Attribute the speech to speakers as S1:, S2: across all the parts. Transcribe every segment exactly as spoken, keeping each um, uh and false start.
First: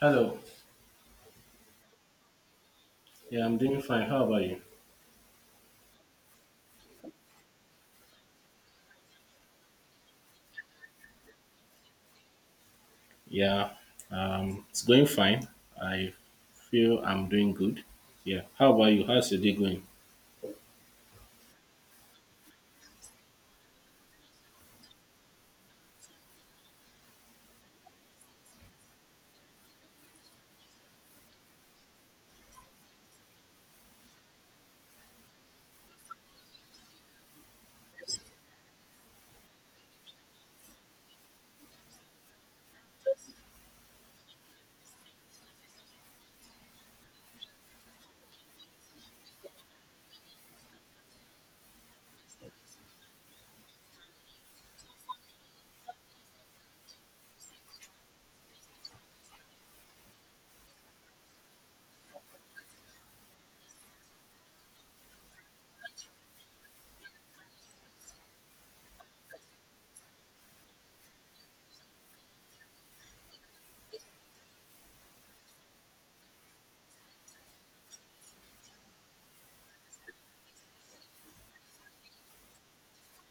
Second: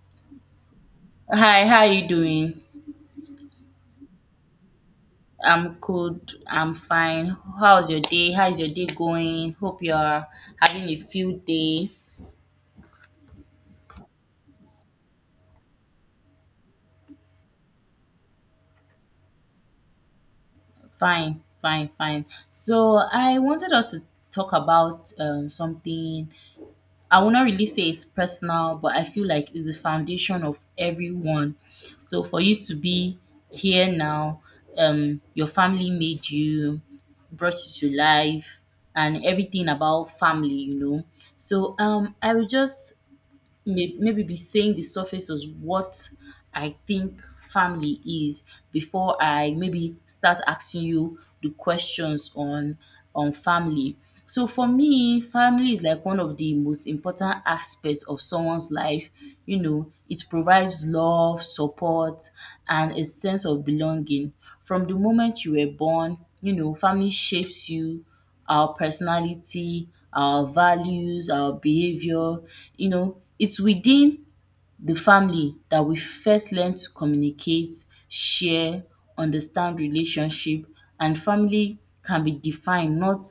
S1: Hello.
S2: Hi, how are you doing?
S1: Yeah, I'm doing fine. How about you?
S2: I'm good. I'm fine. How's your day? How is your day going? Hope you're having a field day.
S1: Yeah, um, it's going fine. I feel I'm doing good. Yeah. How about you? How's your day going?
S2: Fine, fine, fine. So I wanted us to talk about um, something. I will not really say it's personal, but I feel like it's the foundation of everyone. So for you to be here now, um, your family made you, brought you to life, and everything about family, you know. So um, I will just may- maybe be saying the surface is what I think family is before I maybe start asking you the questions on on family. So for me, family is like one of the most important aspects of someone's life. You know, it provides love, support, and a sense of belonging. From the moment you were born, you know, family shapes you our personality, our values, our behavior. You know, it's within the family that we first learn to communicate, share, understand relationship, and family can be defined not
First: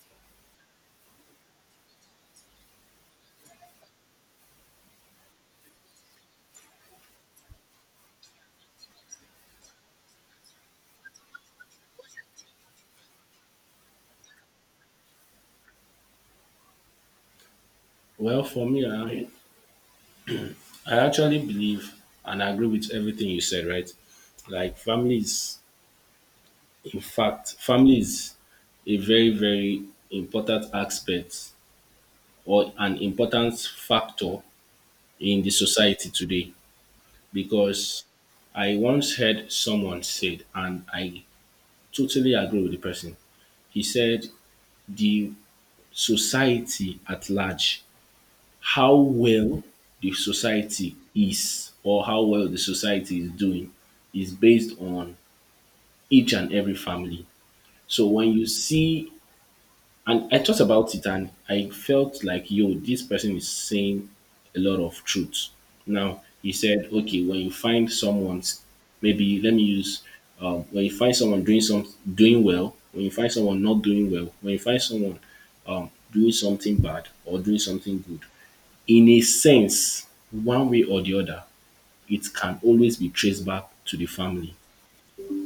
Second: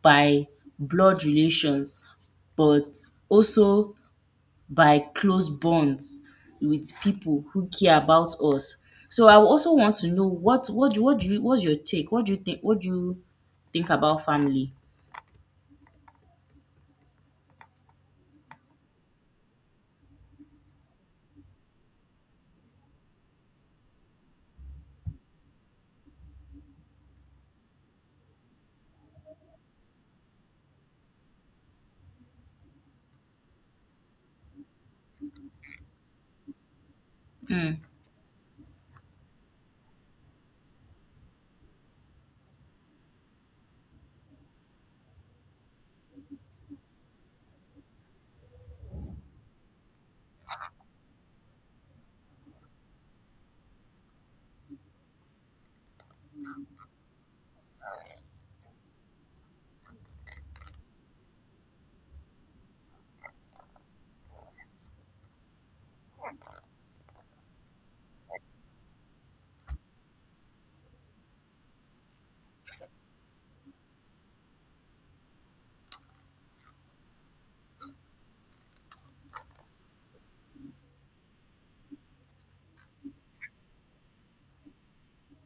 S2: by blood relations but also by close bonds with people who care about us. So I also want to know what what do- what do you what's your take? What do you think what do you think about family?
S1: Well, for me, I, I actually believe and agree with everything you said, right? Like, family is, in fact, family is a very, very important aspect or an important factor in the society today, because I once heard someone said, and I totally agree with the person. He said the society at large, how well the society is or how well the society is doing is based on each and every family. So when you see. And I thought about it and I felt like, yo, this person is saying a lot of truth. Now, he said, okay, when you find someone's, maybe let me use, um, when you find someone doing some doing well, when you find someone not doing well, when you find someone um, doing something bad or doing something good, in a sense, one way or the other, it can always be traced back to the family.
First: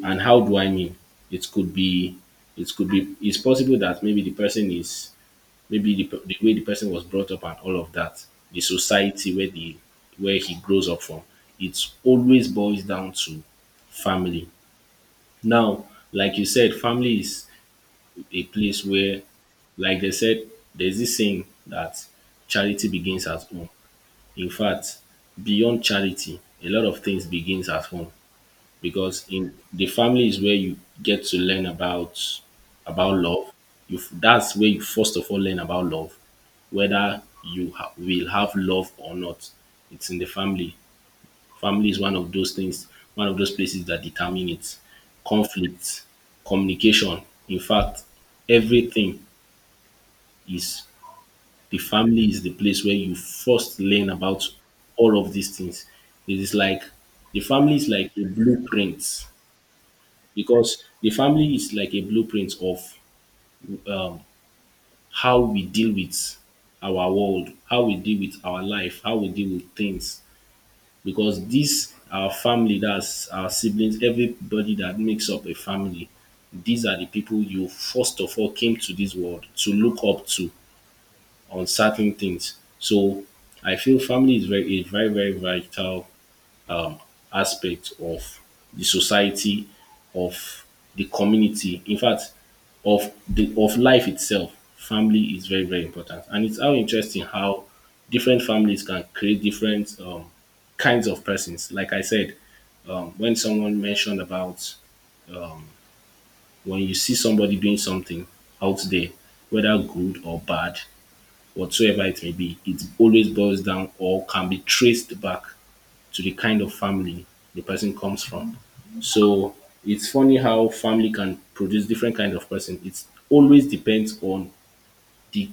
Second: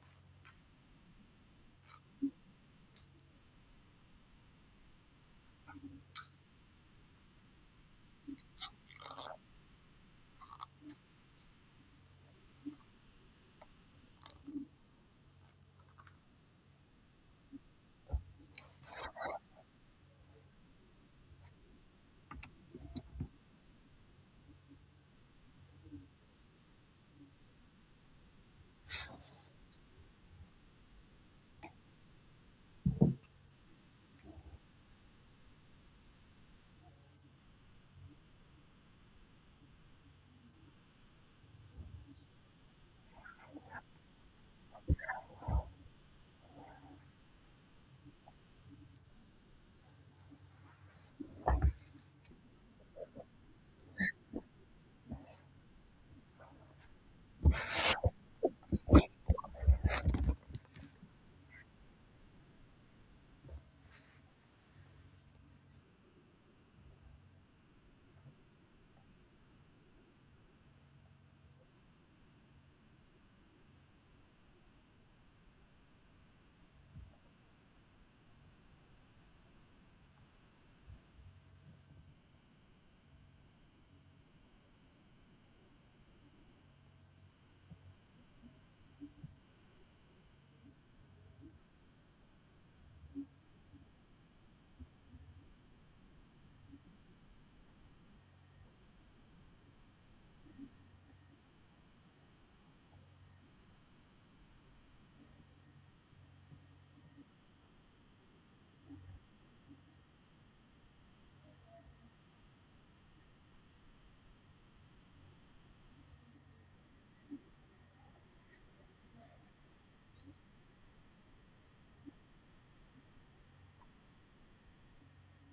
S1: And how do I mean? It could be, it could be, it's possible that maybe the person is maybe the, pe- the way the person was brought up and all of that, the society where the where he grows up from, it always boils down to family. Now, like you said, family is a place where, like they said, there's this saying that charity begins at home. In fact, beyond charity, a lot of things begins at home, because in the family is where you get to learn about about love. You f- that's where you first of all learn about love, whether you ha- will have love or not. It's in the family. Family is one of those things, one of those places that determine it. Conflict, communication. In fact, everything is, the family is the place where you first learn about all of these things. It is like, the family is like a blueprint, because the family is like a blueprint of um, how we deal with our world, how we deal with our life, how we deal with things. Because this, our family, that's our siblings, everybody that makes up a family, these are the people you first of all came to this world to look up to on certain things. So I feel family is very, is very, very vital aspect of the society, of the community, in fact, of the of life itself. Family is very, very important. And it's how interesting how different families can create different um, kinds of persons. Like I said, um, when someone mentioned about when you see somebody doing something out there, whether good or bad, whatsoever it may be, it always boils down or can be traced back to the kind of family the person comes from. So it's funny how family can produce different kind of person. It always depends on the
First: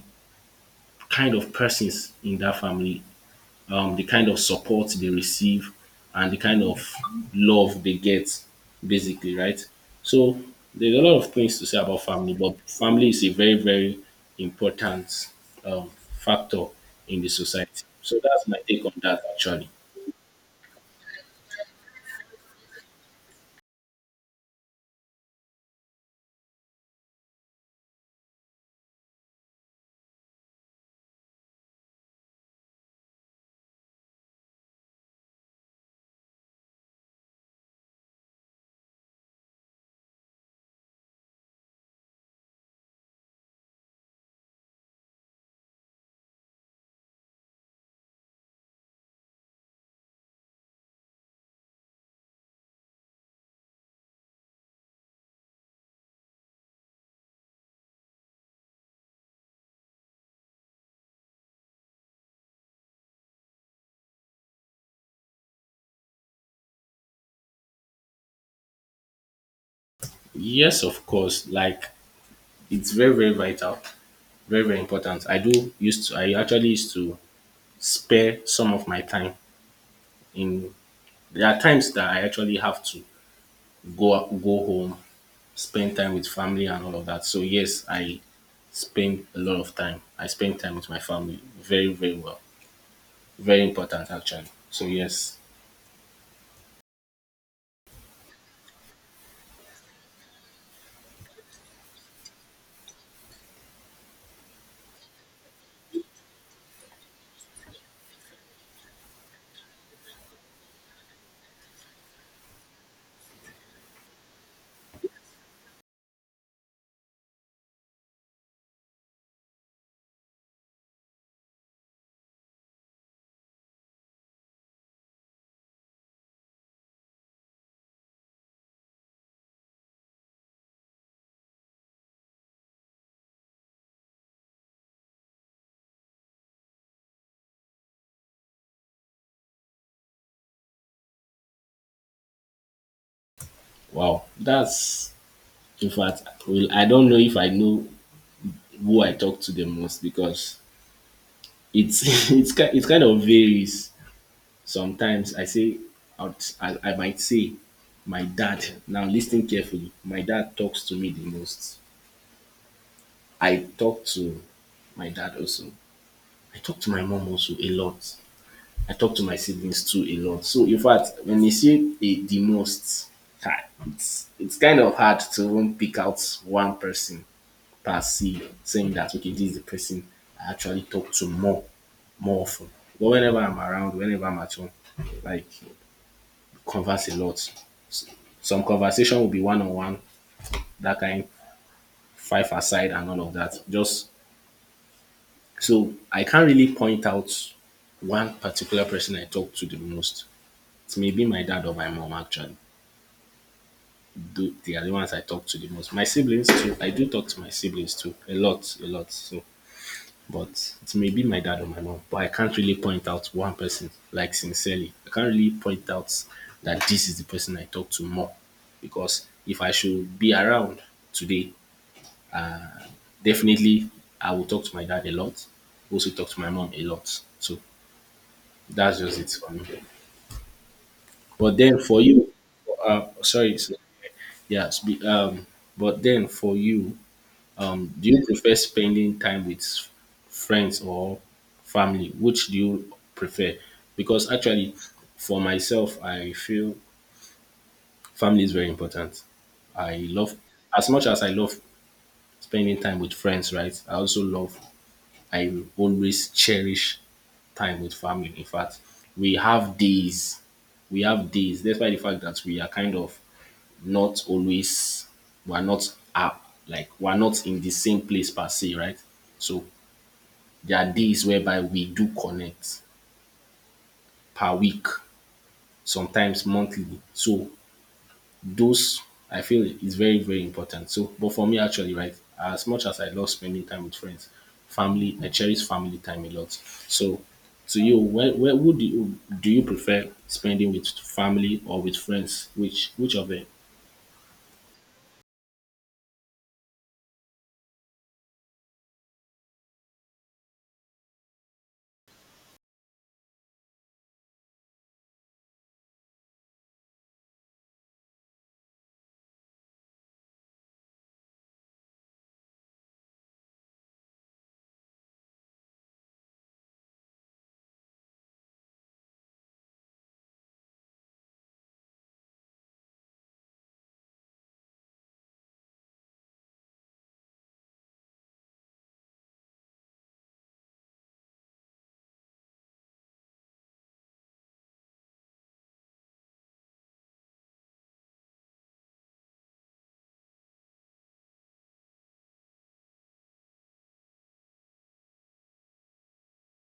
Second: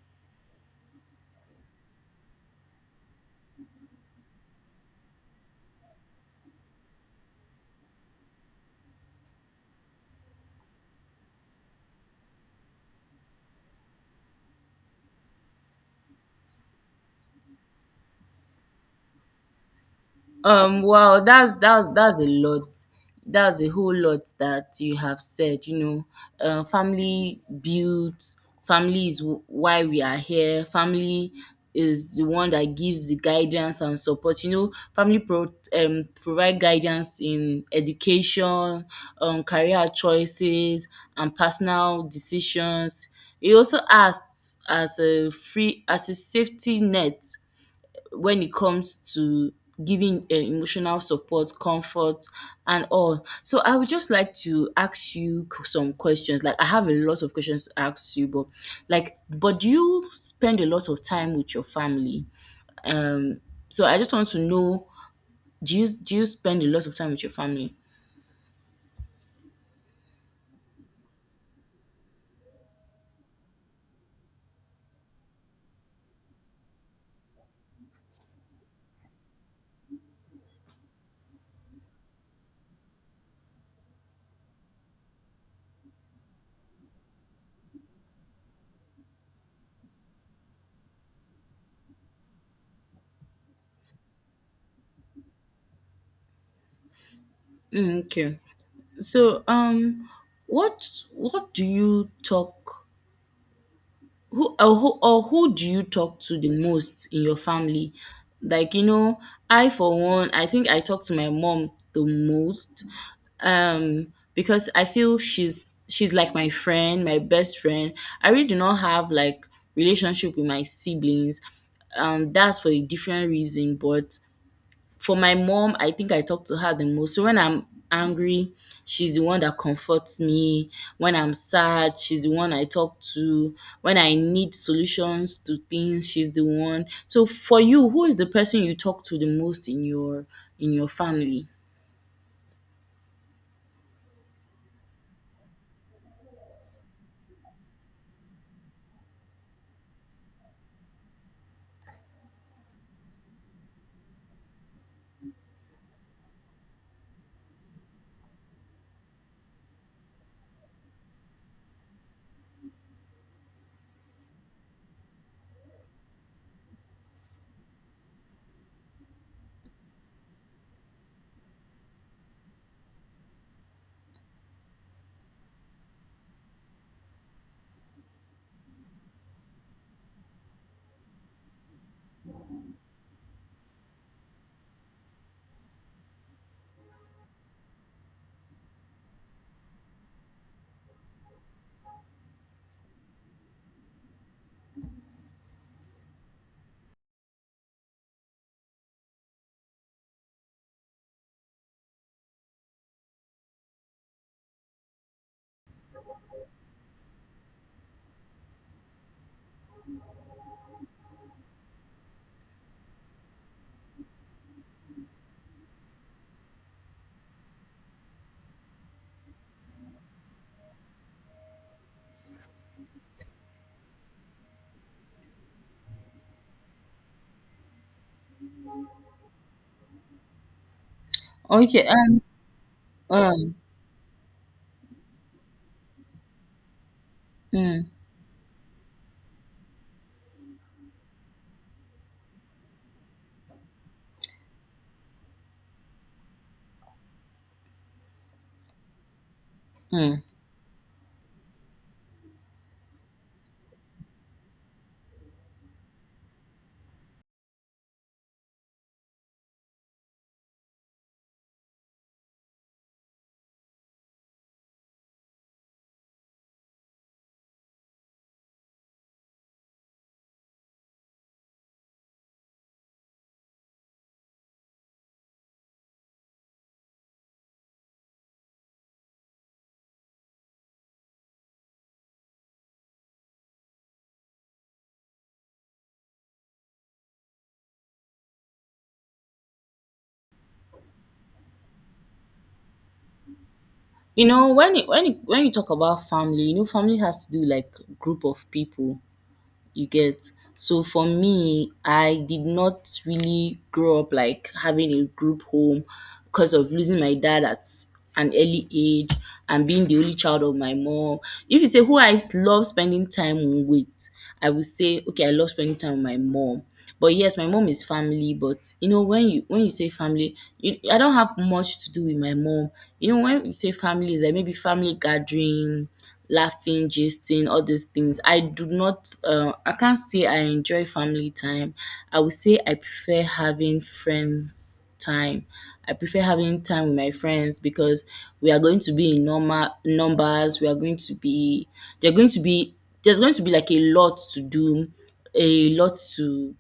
S1: kind of persons in that family, um, the kind of support they receive, and the kind of love they get, basically, right? So there's a lot of things to say about family, but family is a very, very important um, factor in the society. So that's my take on that, actually.
S2: Um, well, that's that's that's a lot. That's a whole lot that you have said. You know, uh, family builds. Family is wh- why we are here. Family is the one that gives the guidance and support. You know, family pro- um, provide guidance in education, um, career choices, and personal decisions. It also acts as a free as a safety net when it comes to giving uh, emotional support, comfort, and all. So I would just like to ask you q- some questions. Like I have a lot of questions to ask you, but like, but do you spend a lot of time with your family? Um, so I just want to know, do you do you spend a lot of time with your family?
S1: Yes, of course. Like it's very, very vital, very, very important. i do used to I actually used to spare some of my time in, there are times that I actually have to go go home, spend time with family and all of that. So yes, I spend a lot of time, I spend time with my family very, very well. Very important, actually. So yes.
S2: Mm, okay. So um, what what do you talk? who or who or who do you talk to the most in your family? Like, you know, I for one, I think I talk to my mom the most, um because I feel she's she's like my friend, my best friend. I really do not have like relationship with my siblings, um that's for a different reason. But for my mom, I think I talk to her the most. So when I'm angry, she's the one that comforts me. When I'm sad, she's the one I talk to. When I need solutions to things, she's the one. So for you, who is the person you talk to the most in your in your family?
S1: Wow, that's, in fact, well, I don't know if I know who I talk to the most, because it's it's ki- it kind of varies. Sometimes I say, out- I, I might say, my dad, now listen carefully, my dad talks to me the most. I talk to my dad also. I talk to my mom also a lot. I talk to my siblings too a lot. So, in fact, when you say a, the most, ah, it's, it's kind of hard to even pick out one person per se, saying that, okay, this is the person I actually talk to more, more often. But whenever I'm around, whenever I'm at home, like, converse a lot. Some conversation will be one on one, that kind, five aside, and all of that. Just so I can't really point out one particular person I talk to the most. It may be my dad or my mom, actually. Tho- They are the ones I talk to the most. My siblings, too. I do talk to my siblings, too. A lot, a lot. So, but it may be my dad or my mom. But I can't really point out one person, like, sincerely. I can't really point out that this is the person I talk to more. Because if I should be around today, definitely I will talk to my dad a lot, also talk to my mom a lot. So that's just it for me. But then
S2: Okay,
S1: for
S2: um,
S1: you, uh,
S2: um,
S1: sorry, so- yeah, spe- um, but then for you,
S2: mm,
S1: um, do you prefer spending time with friends or family? Which do you prefer? Because actually, for myself, I feel family is very important. I
S2: mm.
S1: love, as much as I love spending time with friends, right? I also love, I always cherish time with family. In fact, we have days, we have days, despite the fact that we are kind of not always, we are not up, like we are not in the same place per se, right? So there are days whereby we do connect per week, sometimes monthly. So those I feel is very, very important. So, but for me actually, right, as much as I love spending time with friends, family, I cherish family time a lot. So, to you, where, where would you, do you prefer spending with family or with friends? Which which of them?
S2: You know, when it, when it, when you talk about family, you know, family has to do like group of people. You get. So for me, I did not really grow up like having a group home because of losing my dad at an early age and being the only child of my mom. If you say who I s- love spending time with, I would say okay, I love spending time with my mom. But yes, my mom is family, but you know when you when you say family, you, I don't have much to do with my mom. You know when you say family is like maybe family gathering, laughing, gisting, all these things. I do not, uh, I can't say I enjoy family time. I would say I prefer having friends time. I prefer having time with my friends because we are going to be in normal numbers. We are going to be, they're going to be, there's going to be like a lot to do, a lot to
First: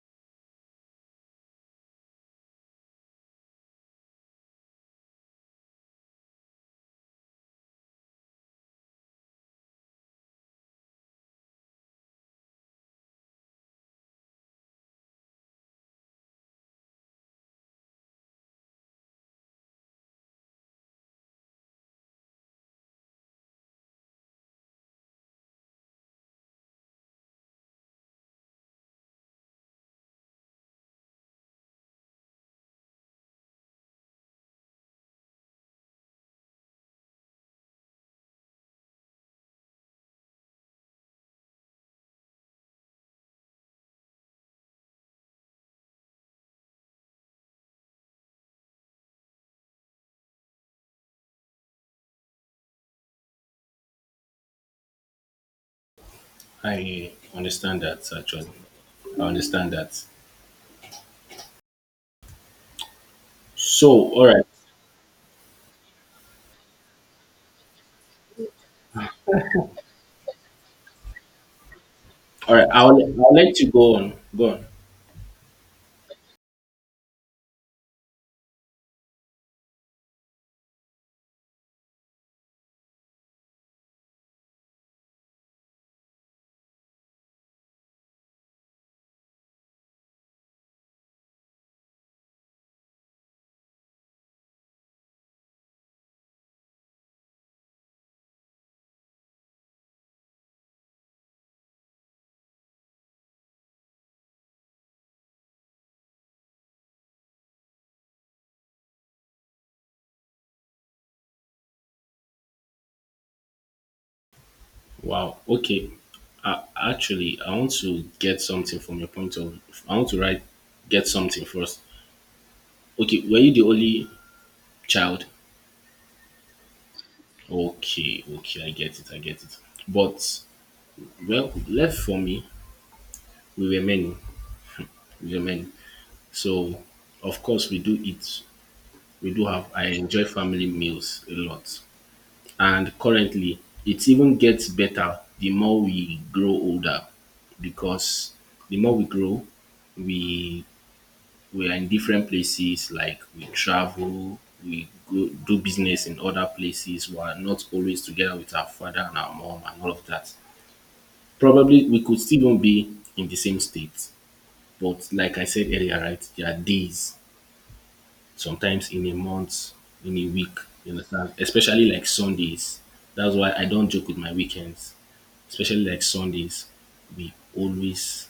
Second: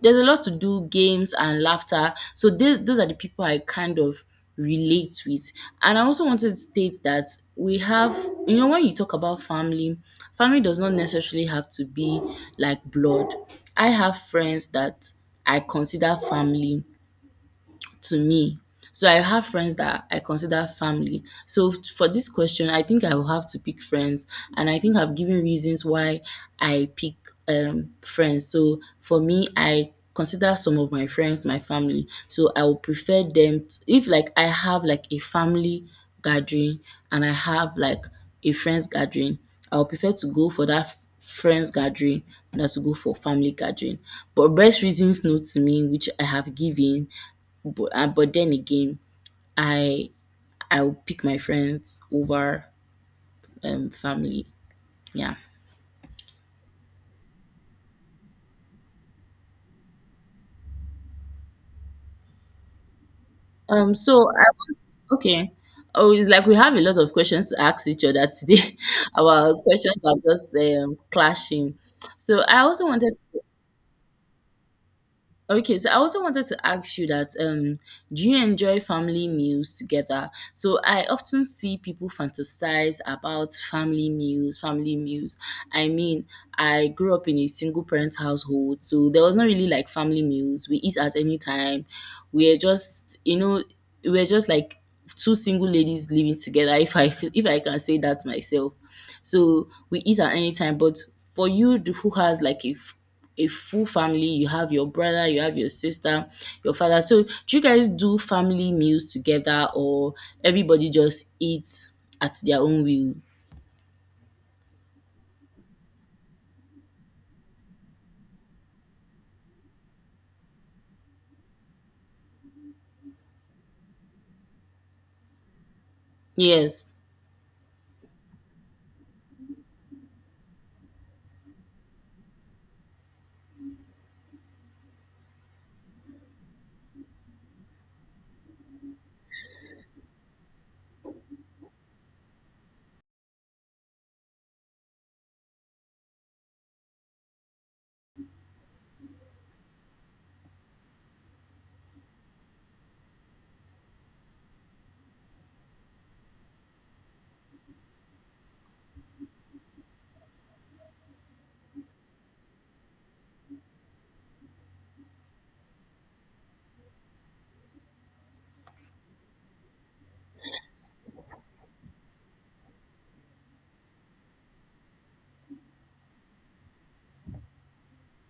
S2: there's a lot to do, games and laughter. So those those are the people I kind of relate with. And I also wanted to state that we have, you know, when you talk about family, family does not necessarily have to be like blood. I have friends that I consider family to me. So I have friends that I consider family. So f- for this question, I think I will have to pick friends, and I think I've given reasons why I pick um, friends. So for me, I consider some of my friends my family. So I will prefer them t- if like I have like a family gathering and I have like a friends gathering. I will prefer to go for that f- friends gathering than to go for family gathering. But best reasons no to me, which I have given, but uh, but then again, I I will pick my friends over um family. Yeah.
S1: I understand that actually. I understand that. So,
S2: Um. So
S1: all
S2: I
S1: right,
S2: want- okay. Oh, it's like we have a lot of questions to ask each other today. Our questions are just um, clashing. So
S1: all
S2: I
S1: right.
S2: also
S1: I'll
S2: wanted
S1: I'll let you go on. Go on.
S2: Okay, so I also wanted to ask you that um, do you enjoy family meals together? So I often see people fantasize about family meals, family meals. I mean, I grew up in a single parent household, so there was not really like family meals. We eat at any time. We are just, you know, we are just like two single ladies living together. If I if I can say that myself. So we eat at any time. But for you th- who has like a f- a full family, you have your brother, you have your sister, your father. So do you guys do family meals together or everybody just eats at their own will?
S1: Wow. Okay. Uh, actually, I want to get something from your point of. I want to write get something first. Okay, were you the only child?
S2: Yes.
S1: Okay, okay, I get it, I get it. But well, left for me, we were many, we were many. So of course we do eat, we do have. I enjoy family meals a lot, and currently it even gets better the more we grow older, because the more we grow, we we are in different places, like we travel, we go do business in other places. We are not always together with our father and our mom and all of that. Probably we could still not be in the same state, but like I said earlier, right, there are days, sometimes in a month, in a week, you understand? Especially like Sundays. That's why I don't joke with my weekends, especially like Sundays. We always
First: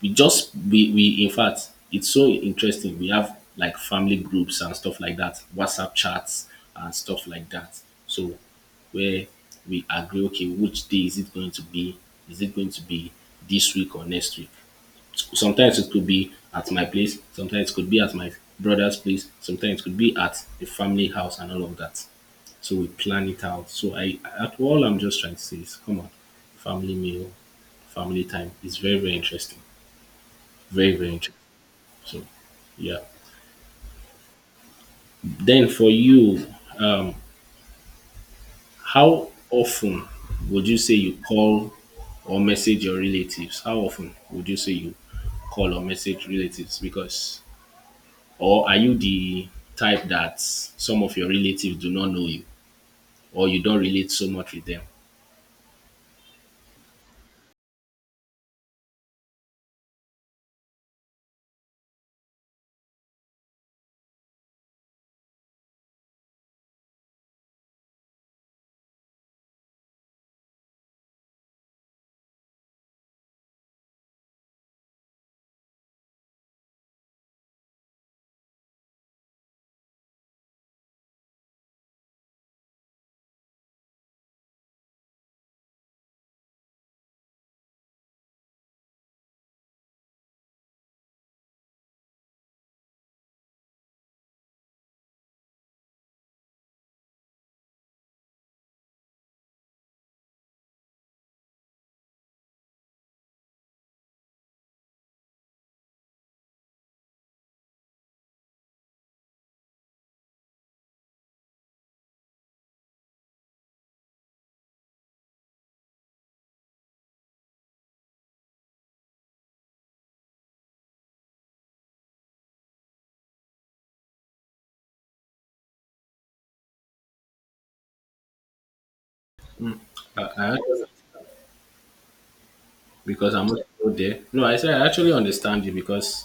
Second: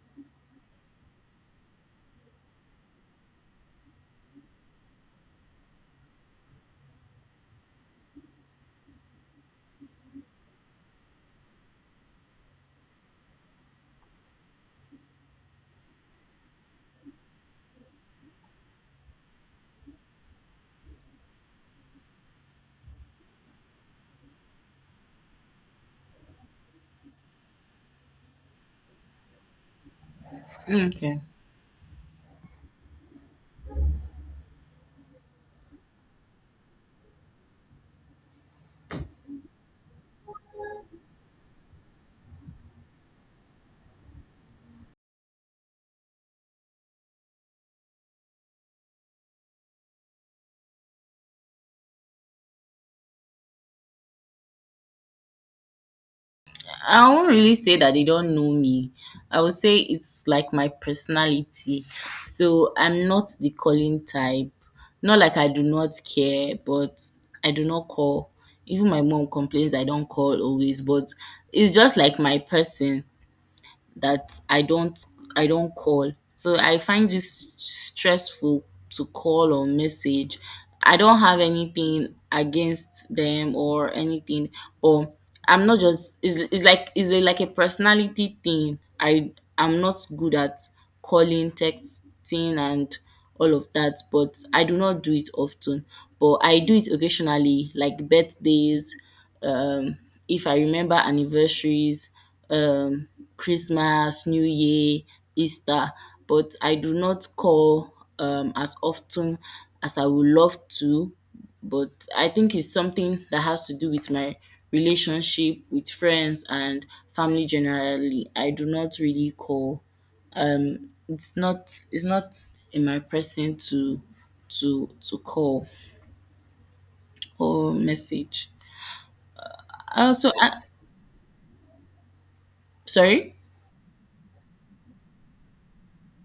S1: we just we we in fact it's so interesting. We have like family groups and stuff like that, WhatsApp chats and stuff like that. So where we agree, okay, which day is it going to be? Is it going to be this week or next week? Sometimes it could be at my place, sometimes it could be at my brother's place, sometimes it could be at the family house and all of that. So we plan it out. So I at all I'm just trying to say is come on, family meal, family time is very, very interesting. Very, very
S2: Mm.
S1: interesting. So, yeah. Then for you, how often would you say you call or message your relatives? How often would you say you call or message relatives? Because, or are you the type that some of your relatives do not know you or you don't relate so much with them?
S2: I won't really say that they don't know me. I would say it's like my personality. So I'm not the calling type. Not like I do not care, but I do not call. Even my mom complains I don't call always, but it's just like my person that I don't I don't call. So I find this stressful to call or message. I don't have anything against them or anything, or I'm not just it's, it's like it's a, like a personality thing. I I'm not good at calling, texting and all of that, but I do not do it often. But I do it occasionally, like birthdays, um if I remember anniversaries, um Christmas, New Year, Easter, but I do not call um as often as I would love to, but I think it's something that has to do with my relationship with friends and family generally. I do not really call. It's not it's not in my person to to to call or message.
S1: I,
S2: Also,
S1: I
S2: I,
S1: actually,
S2: sorry.
S1: because I'm also there. No, I said I actually understand you because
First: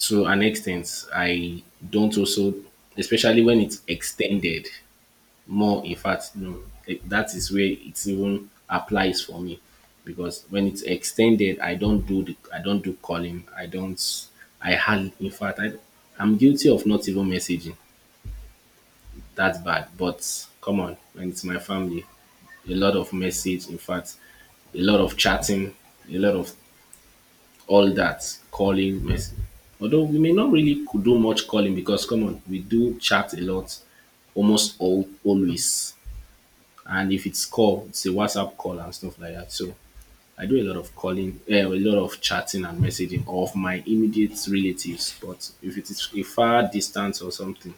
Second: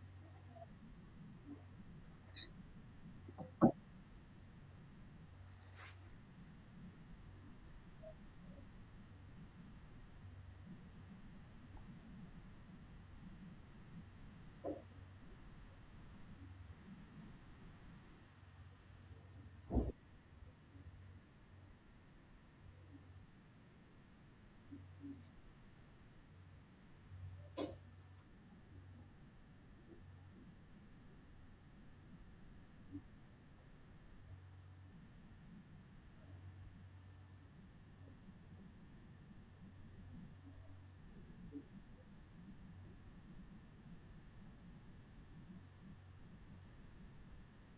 S1: to an extent, I don't also, especially when it's extended. More, in fact no, it, that is where it even applies for me, because when it's extended i don't do the I don't do calling, I don't, I hardly, in fact, I, I'm guilty of not even messaging. That's bad. But come on, when it's my family, a lot of message, in fact, a lot of chatting, a lot of, all that calling mess, although we may not really could do much calling, because come on, we do chat a lot almost all always. And if it's call, it's a WhatsApp call and stuff like that. So I do a lot of calling, uh, a lot of chatting and messaging of my immediate relatives. But if it is a far distance or something,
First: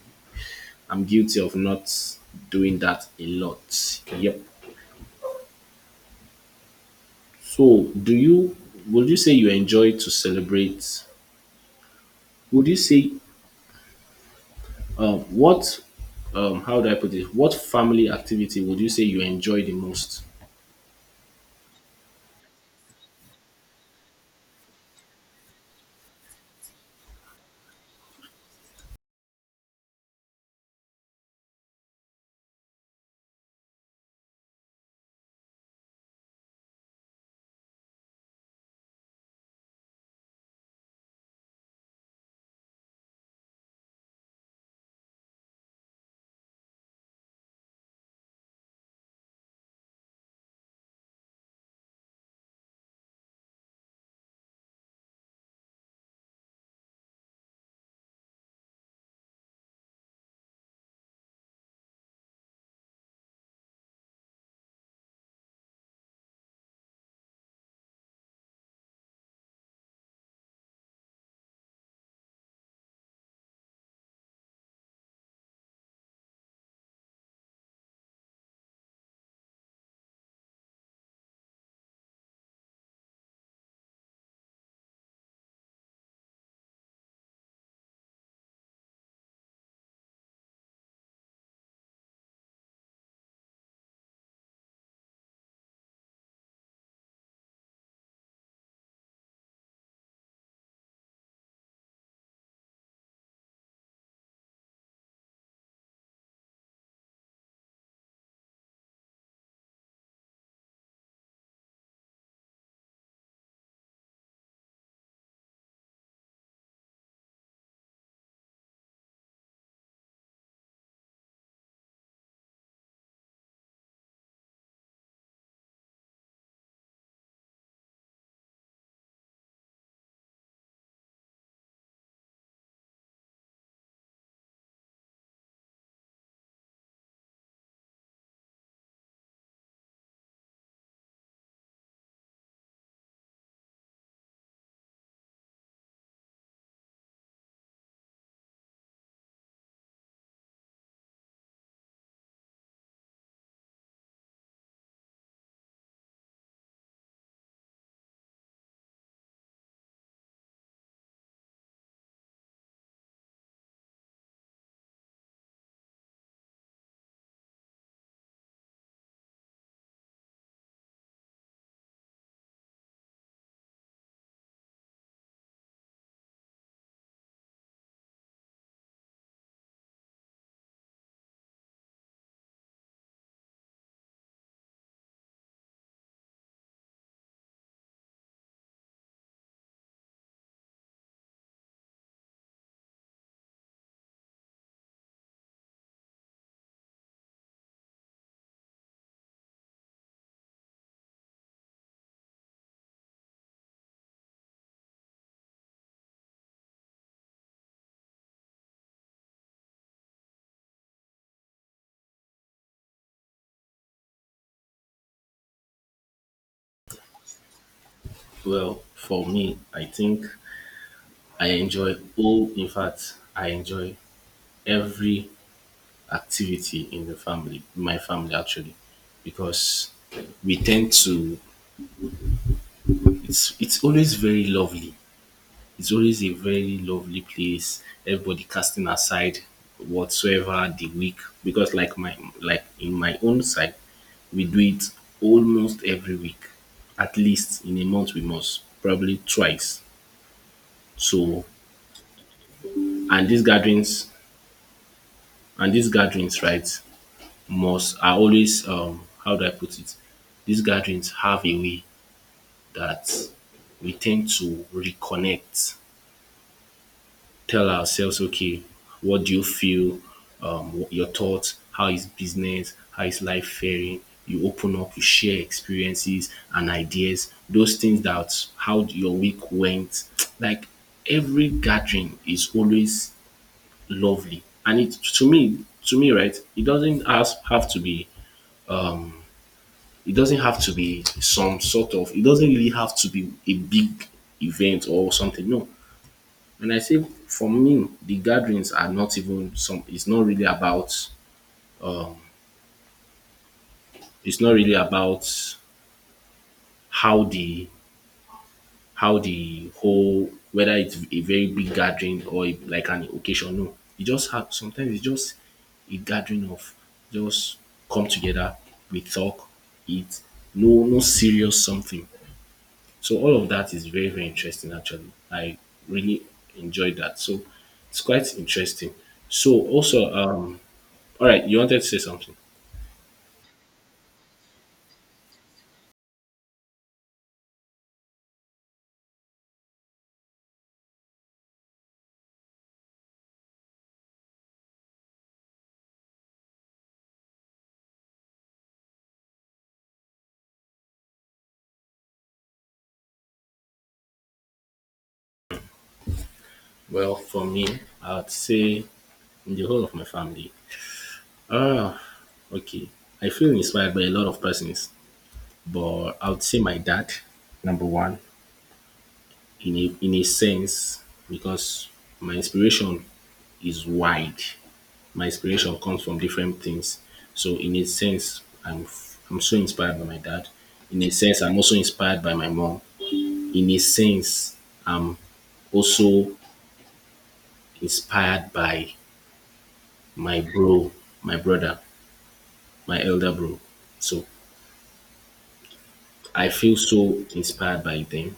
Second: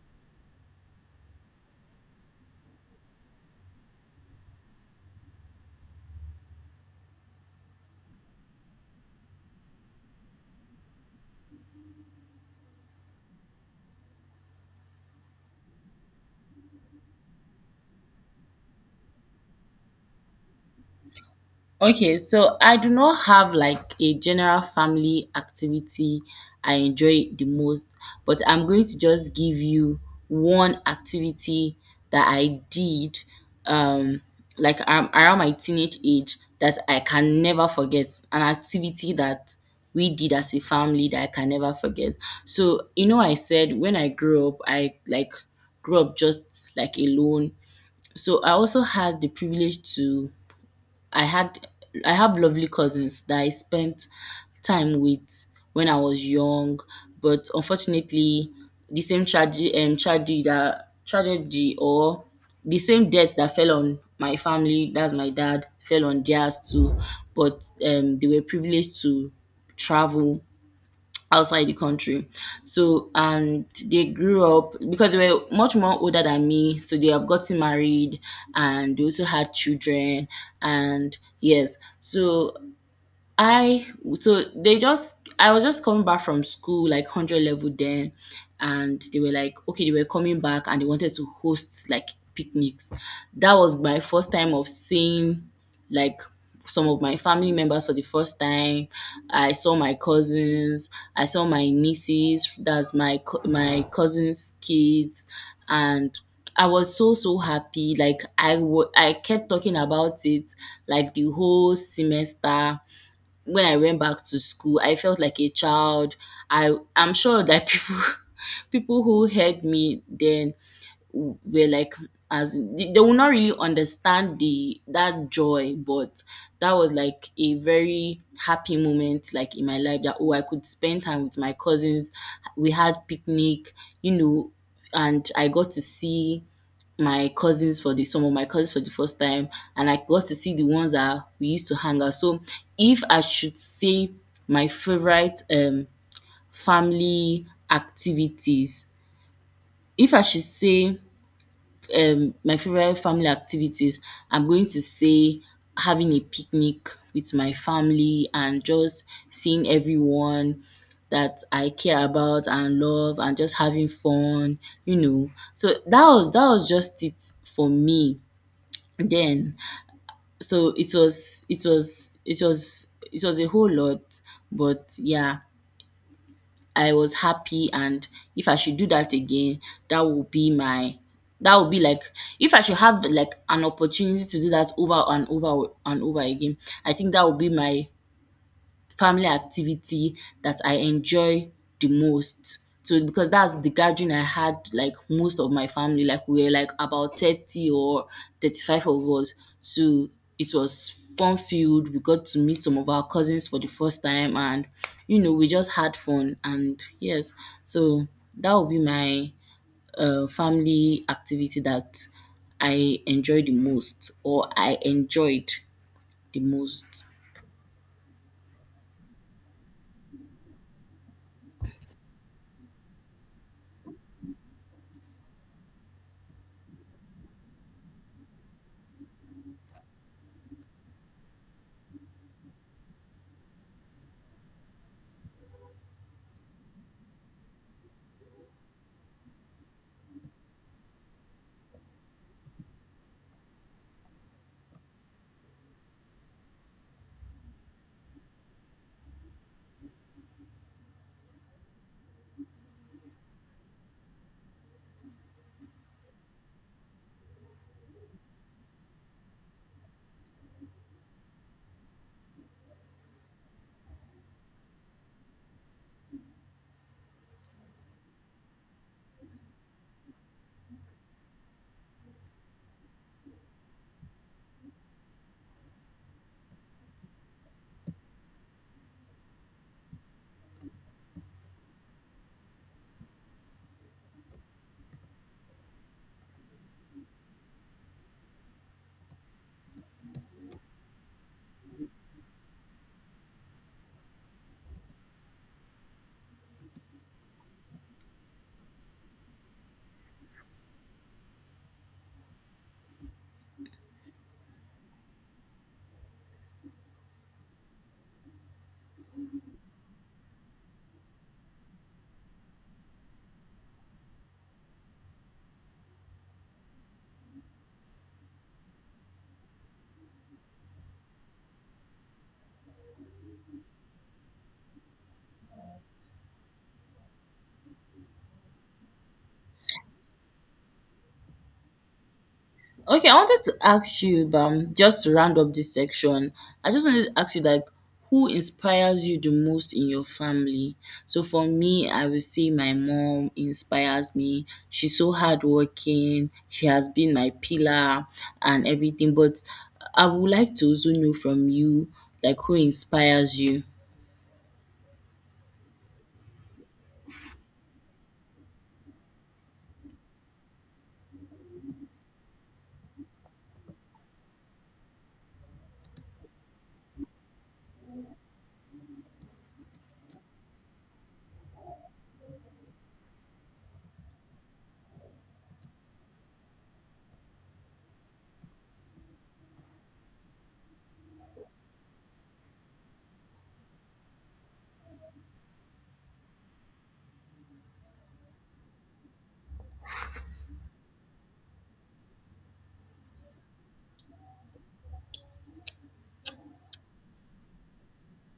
S1: I'm guilty of not doing that a lot. Yep. So do you? Would you say you enjoy to celebrate? Would you say um, what? Um, how do I put it? What family activity would you say you enjoy the most?
S2: Okay, so I do not have like a general family activity I enjoy the most, but I'm going to just give you one activity that I did um like um, around my teenage age that I can never forget. An activity that we did as a family that I can never forget. So, you know I said when I grew up, I like grew up just like alone. So I also had the privilege to I had I have lovely cousins that I spent time with when I was young, but unfortunately, the same tragedy, um, tragedy that tragedy or the same death that fell on my family, that's my dad, fell on theirs too. But um, they were privileged to travel outside the country. So, and they grew up because they were much more older than me. So they have gotten married and they also had children. And yes, so I so they just I was just coming back from school like hundred level then, and they were like okay they were coming back and they wanted to host like picnics. That was my first time of seeing like some of my family members for the first time. I saw my cousins. I saw my nieces. That's my co- my cousins' kids, and I was so so happy. Like I wa- I kept talking about it like the whole semester. When I went back to school, I felt like a child. I I'm sure that people people who heard me then were like as in- they they will not really understand the that joy, but that was like a very happy moment like in my life that oh I could spend time with my cousins. We had picnic, you know, and I got to see my cousins for the some of my cousins for the first time, and I got to see the ones that we used to hang out. So if I should say my favorite um family activities if I should say um my favorite family activities, I'm going to say having a picnic with my family and just seeing everyone that I care about and love and just having fun, you know. So that was that was just it for me then. So it was it was it was it was a whole lot, but yeah. I was happy, and if I should do that again, that would be my that would be like if I should have like an opportunity to do that over and over and over again, I think that would be my family activity that I enjoy the most. So because that's the gathering I had like most of my family, like we were like about thirty or thirty-five of us. So it was fun filled. We got to meet some of our cousins for the first time and you know, we just had fun and yes. So that would be my uh, family activity that I enjoy the most or I enjoyed the most.
S1: Well, for me, I think I enjoy oh, in fact, I enjoy every activity in the family, my family actually, because we tend to it's it's always very lovely. It's always a very lovely place. Everybody casting aside whatsoever the week, because like my like in my own side, we do it almost every week. At least in a month we must, probably twice. So and these gatherings and these gatherings, right? Must are always um how do I put it? These gatherings have a way that we tend to reconnect, tell ourselves, okay, what do you feel? Um, what- your thoughts, how is business, how is life faring? You open up, you share experiences and ideas, those things that how your week went. Like every gathering is always lovely. And it to me, to me, right, it doesn't has, have to be it doesn't have to be some sort of, it doesn't really have to be a big event or something, no. And I say, for me the gatherings are not even some, it's not really about um it's not really about how the, how the whole, whether it's a very big gathering or a- like an occasion, no, you just have, sometimes it's just a gathering of just come together, we talk, eat, no, no serious something. So all of that is very, very interesting actually. I really enjoyed that. So it's quite interesting. So also, um, all right, you wanted to say something?
S2: Okay, I wanted to ask you, um, just to round up this section, I just wanted to ask you, like, who inspires you the most in your family? So for me, I would say my mom inspires me. She's so hardworking. She has been my pillar and everything. But I would like to also know from you, like, who inspires you?
S1: Well, for me, I'd say in the whole of my family. Ah, okay. I feel inspired by a lot of persons, but I would say my dad, number one, in a, in a sense, because my inspiration is wide. My inspiration comes from different things. So in a sense, I'm I'm so inspired by my dad. In a sense, I'm also inspired by my mom. In a sense, I'm also inspired by my bro, my brother, my elder bro. So I feel so inspired by them.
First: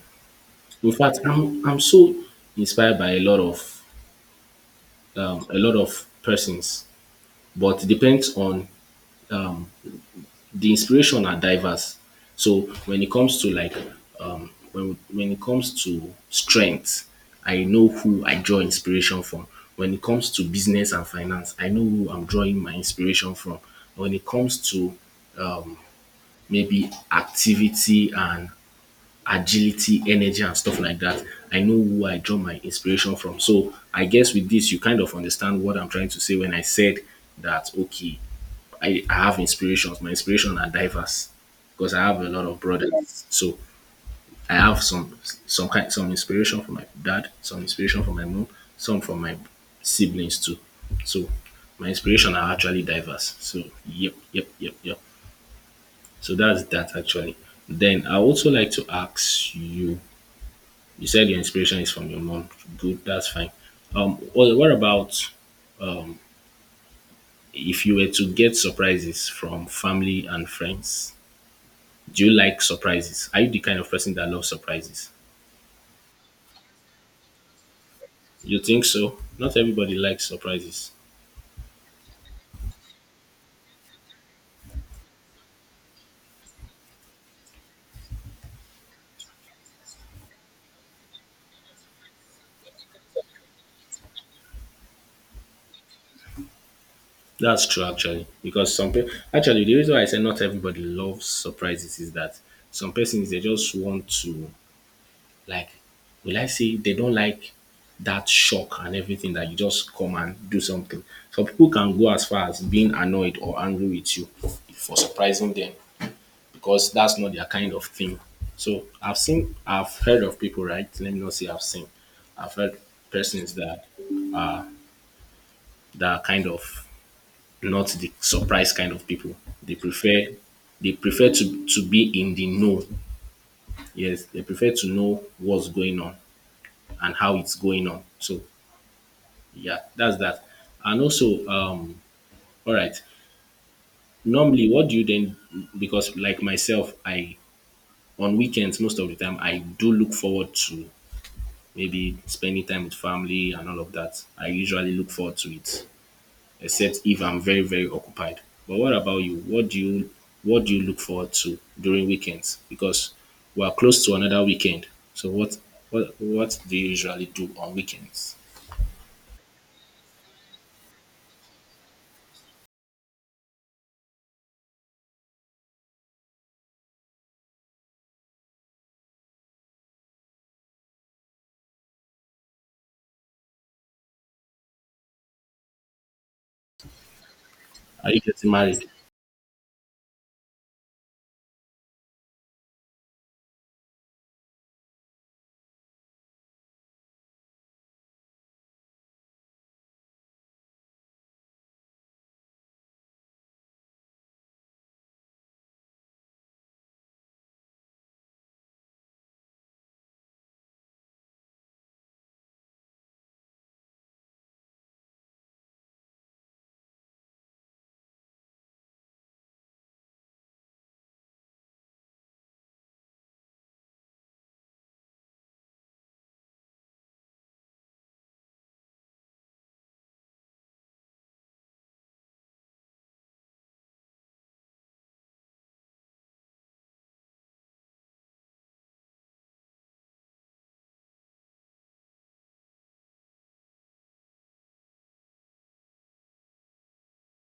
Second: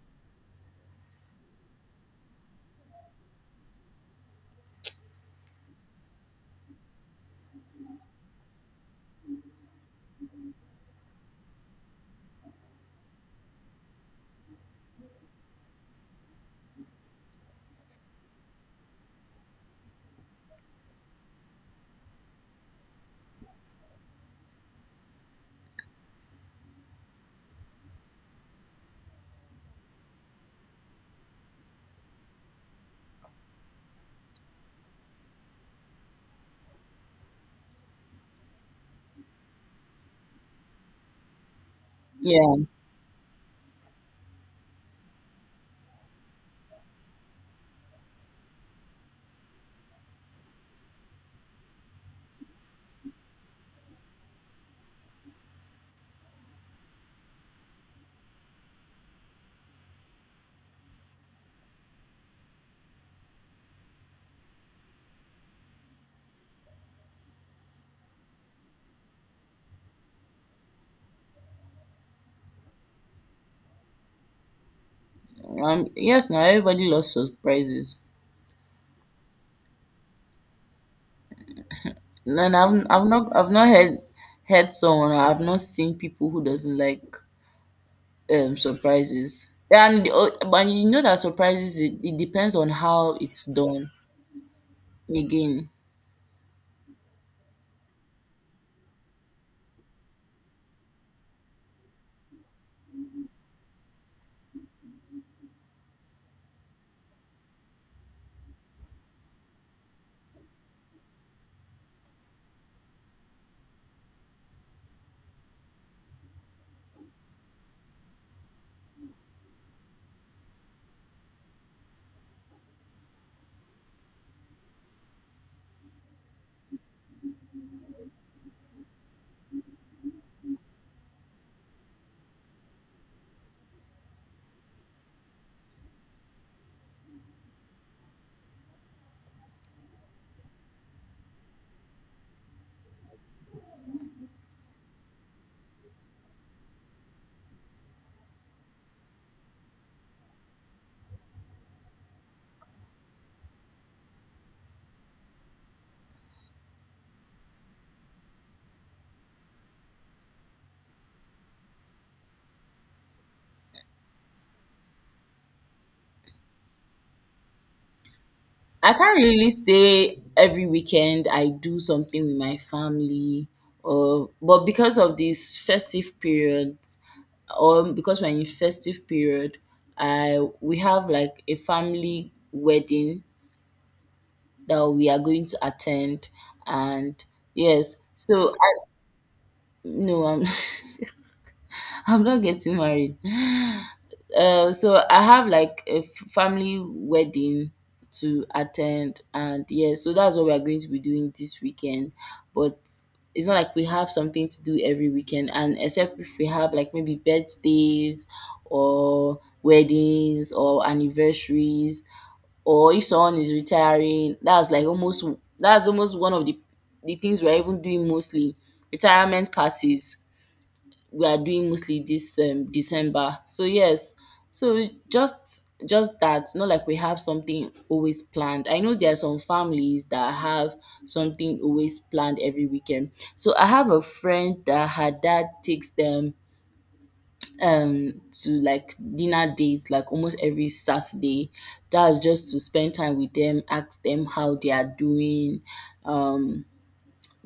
S1: In fact, I'm I'm so inspired by a lot of um, a lot of persons, but it depends on the inspiration are diverse. So when it comes to like um when when it comes to strength, I know who I draw inspiration from. When it comes to business and finance, I know who I'm drawing my inspiration from. When it comes to maybe activity and agility, energy, and stuff like that. I know who I draw my inspiration from. So I guess with this, you kind of understand what I'm trying to say when I said that, okay, I, I have inspirations. My inspiration are diverse because I have a lot of
S2: Yeah.
S1: brothers. So I have some some kind some inspiration from my dad, some inspiration from my mom, some from my siblings too. So my inspiration are actually diverse. So yep, yep, yep, yep. So that's that actually. Then I also like to ask you, you said your inspiration is from your mom. Good, that's fine. Um, what, what about if you were to get surprises from family and friends? Do you like surprises? Are you the kind of person that loves surprises?
S2: Um. Yes. Now everybody loves surprises.
S1: You think so? Not everybody likes surprises.
S2: And I've I've not I've not heard heard someone, or I've not seen people who doesn't like um surprises. And uh, and you know that surprises, it, it depends on how it's done again.
S1: That's true, actually, because some people actually the reason why I say not everybody loves surprises is that some persons they just want to, like, will I say they don't like that shock and everything that you just come and do something. Some people can go as far as being annoyed or angry with you for surprising them because that's not their kind of thing. So I've seen, I've heard of people, right? Let me not say I've seen. I've heard persons that that are kind of not the surprise kind of people. They prefer they prefer to, to be in the know. Yes, they prefer to know what's going on and how it's going on. So yeah, that's that. And also um all right, normally what do you then, because like myself, I, on weekends most of the time I do look forward to maybe spending time with family and all of that. I usually look forward to it, except if I'm very, very occupied. But what about you? What do you what do you look forward to during weekends, because we are close to another weekend. So what what what do you usually do on weekends?
S2: I can't really say every weekend I do something with my family, or but because of this festive period, or because we're in festive period, I we have like a family wedding that we are going to attend, and yes,
S1: Are you getting
S2: so I
S1: married?
S2: No, I'm I'm not getting married. Uh, so I have like a f- family wedding to attend, and yeah, so that's what we are going to be doing this weekend. But it's not like we have something to do every weekend, and except if we have like maybe birthdays or weddings or anniversaries, or if someone is retiring, that's like almost that's almost one of the the things we're even doing mostly. Retirement parties we are doing mostly this um, December. So yes, so just just that, not like we have something always planned. I know there are some families that have something always planned every weekend. So I have a friend that her dad takes them um to like dinner dates like almost every Saturday. That's just to spend time with them, ask them how they are doing, um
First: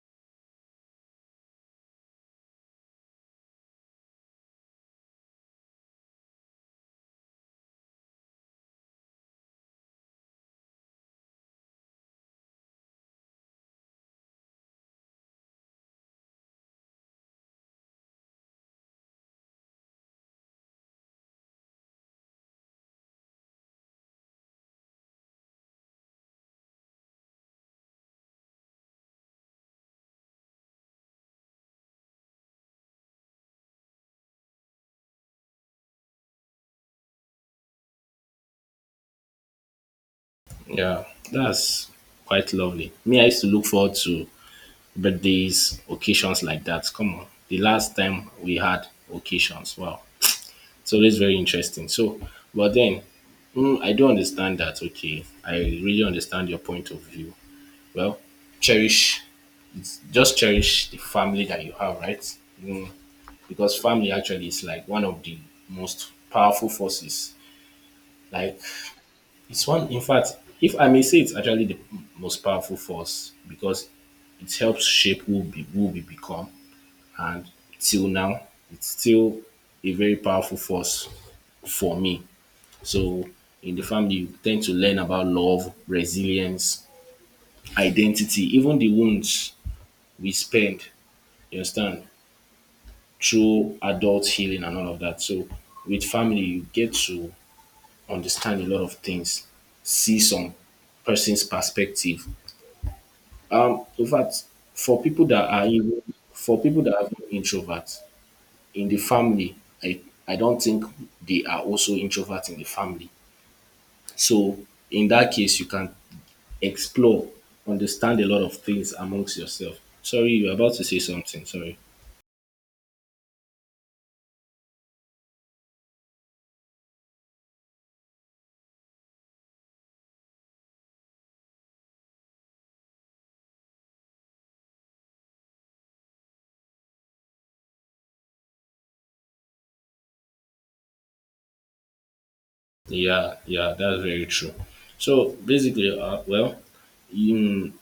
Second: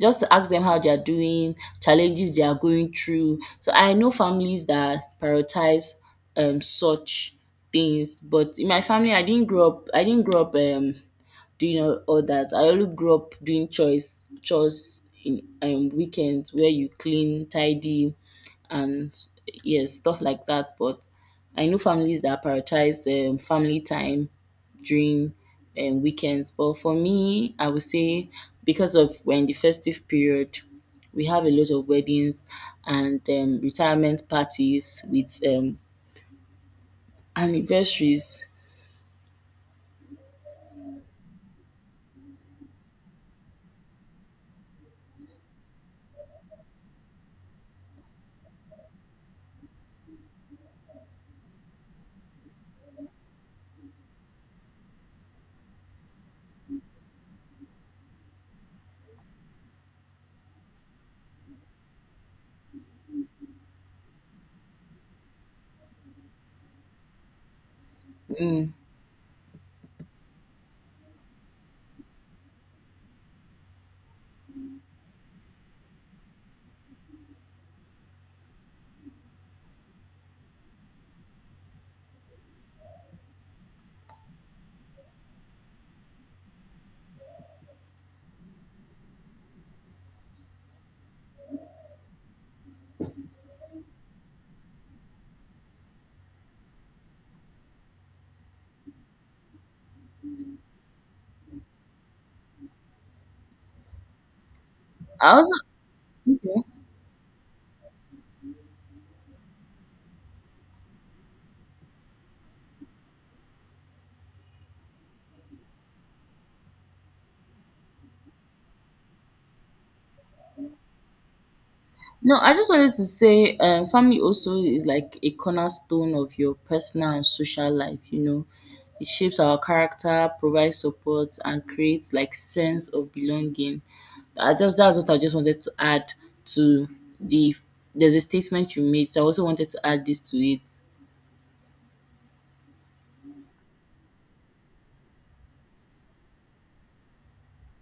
S2: just to ask them how they are doing, challenges they are going through. So I know families that prioritize um such things, but in my family, I didn't grow up. I didn't grow up um doing all, all that. I only grew up doing chores, chores in um weekends where you clean, tidy, and yes, stuff like that. But I know families that prioritize um, family time during um, weekends. But for me, I would say because of we're in the festive period, we have a lot of weddings and um, retirement parties with um, anniversaries.
S1: Yeah, that's quite lovely. Me, I used to look forward to birthdays, occasions like that. Come on, the last time we had occasions, wow, it's always very interesting. So, but then, mm, I do understand that. Okay, I really understand your point of view. Well, cherish, it's just cherish the family that you have, right? Mm, because family actually is like one of the most powerful forces. Like,
S2: Mm.
S1: it's one, in fact, if I may say, it's actually the most powerful force because it helps shape who we, who we become. And till now, it's still a very powerful force for me. So, in the family, you tend to learn about love, resilience, identity, even the wounds we spend, you understand, through adult healing and all of that. So, with family, you get to understand a lot of things, see some person's perspective. Um, in fact, for people
S2: I
S1: that are
S2: also,
S1: even
S2: okay.
S1: for people that are even introverts in the family, I I don't think they are also introverts in the family. So in that case, you can explore, understand a lot of things amongst yourself. Sorry, you're about to say something. Sorry.
S2: No, I just wanted to say, um, family also is like a cornerstone of your personal and social life, you know. It shapes our character, provides support, and creates like sense of belonging. I just that's what I just wanted to add to the there's a statement you made, so I also wanted to add this to it.
S1: Yeah, yeah, that's very true. So basically, uh, well, in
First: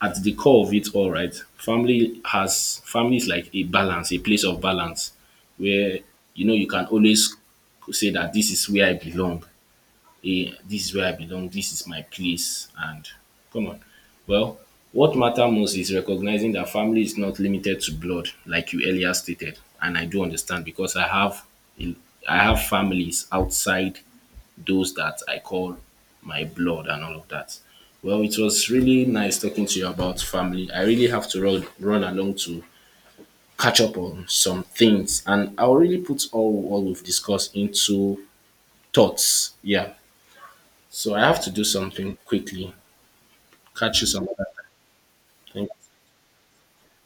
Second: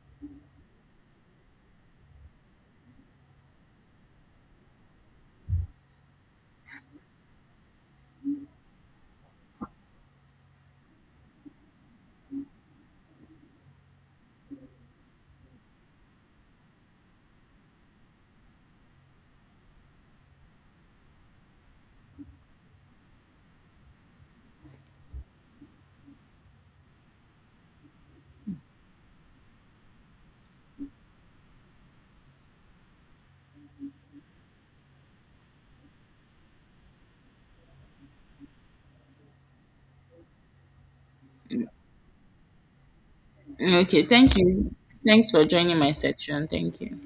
S1: at the core of it all, right, family has family is like a balance, a place of balance where you know you can always say that this is where I belong, eh, this is where I belong, this is my place, and come on. Well, what matter most is recognizing that family is not limited to blood, like you earlier stated, and I do understand because I have a- I have families outside those that I call my blood and all of that. Well, it was really nice talking to you about family. I really have to run run along to catch up on some things, and I'll really put all what we've discussed into thoughts. Yeah. So I have to do something quickly.
S2: Mm.
S1: Catch
S2: Okay,
S1: you some
S2: thank
S1: other time.
S2: you. Thanks for
S1: Thank you.
S2: joining my section. Thank you.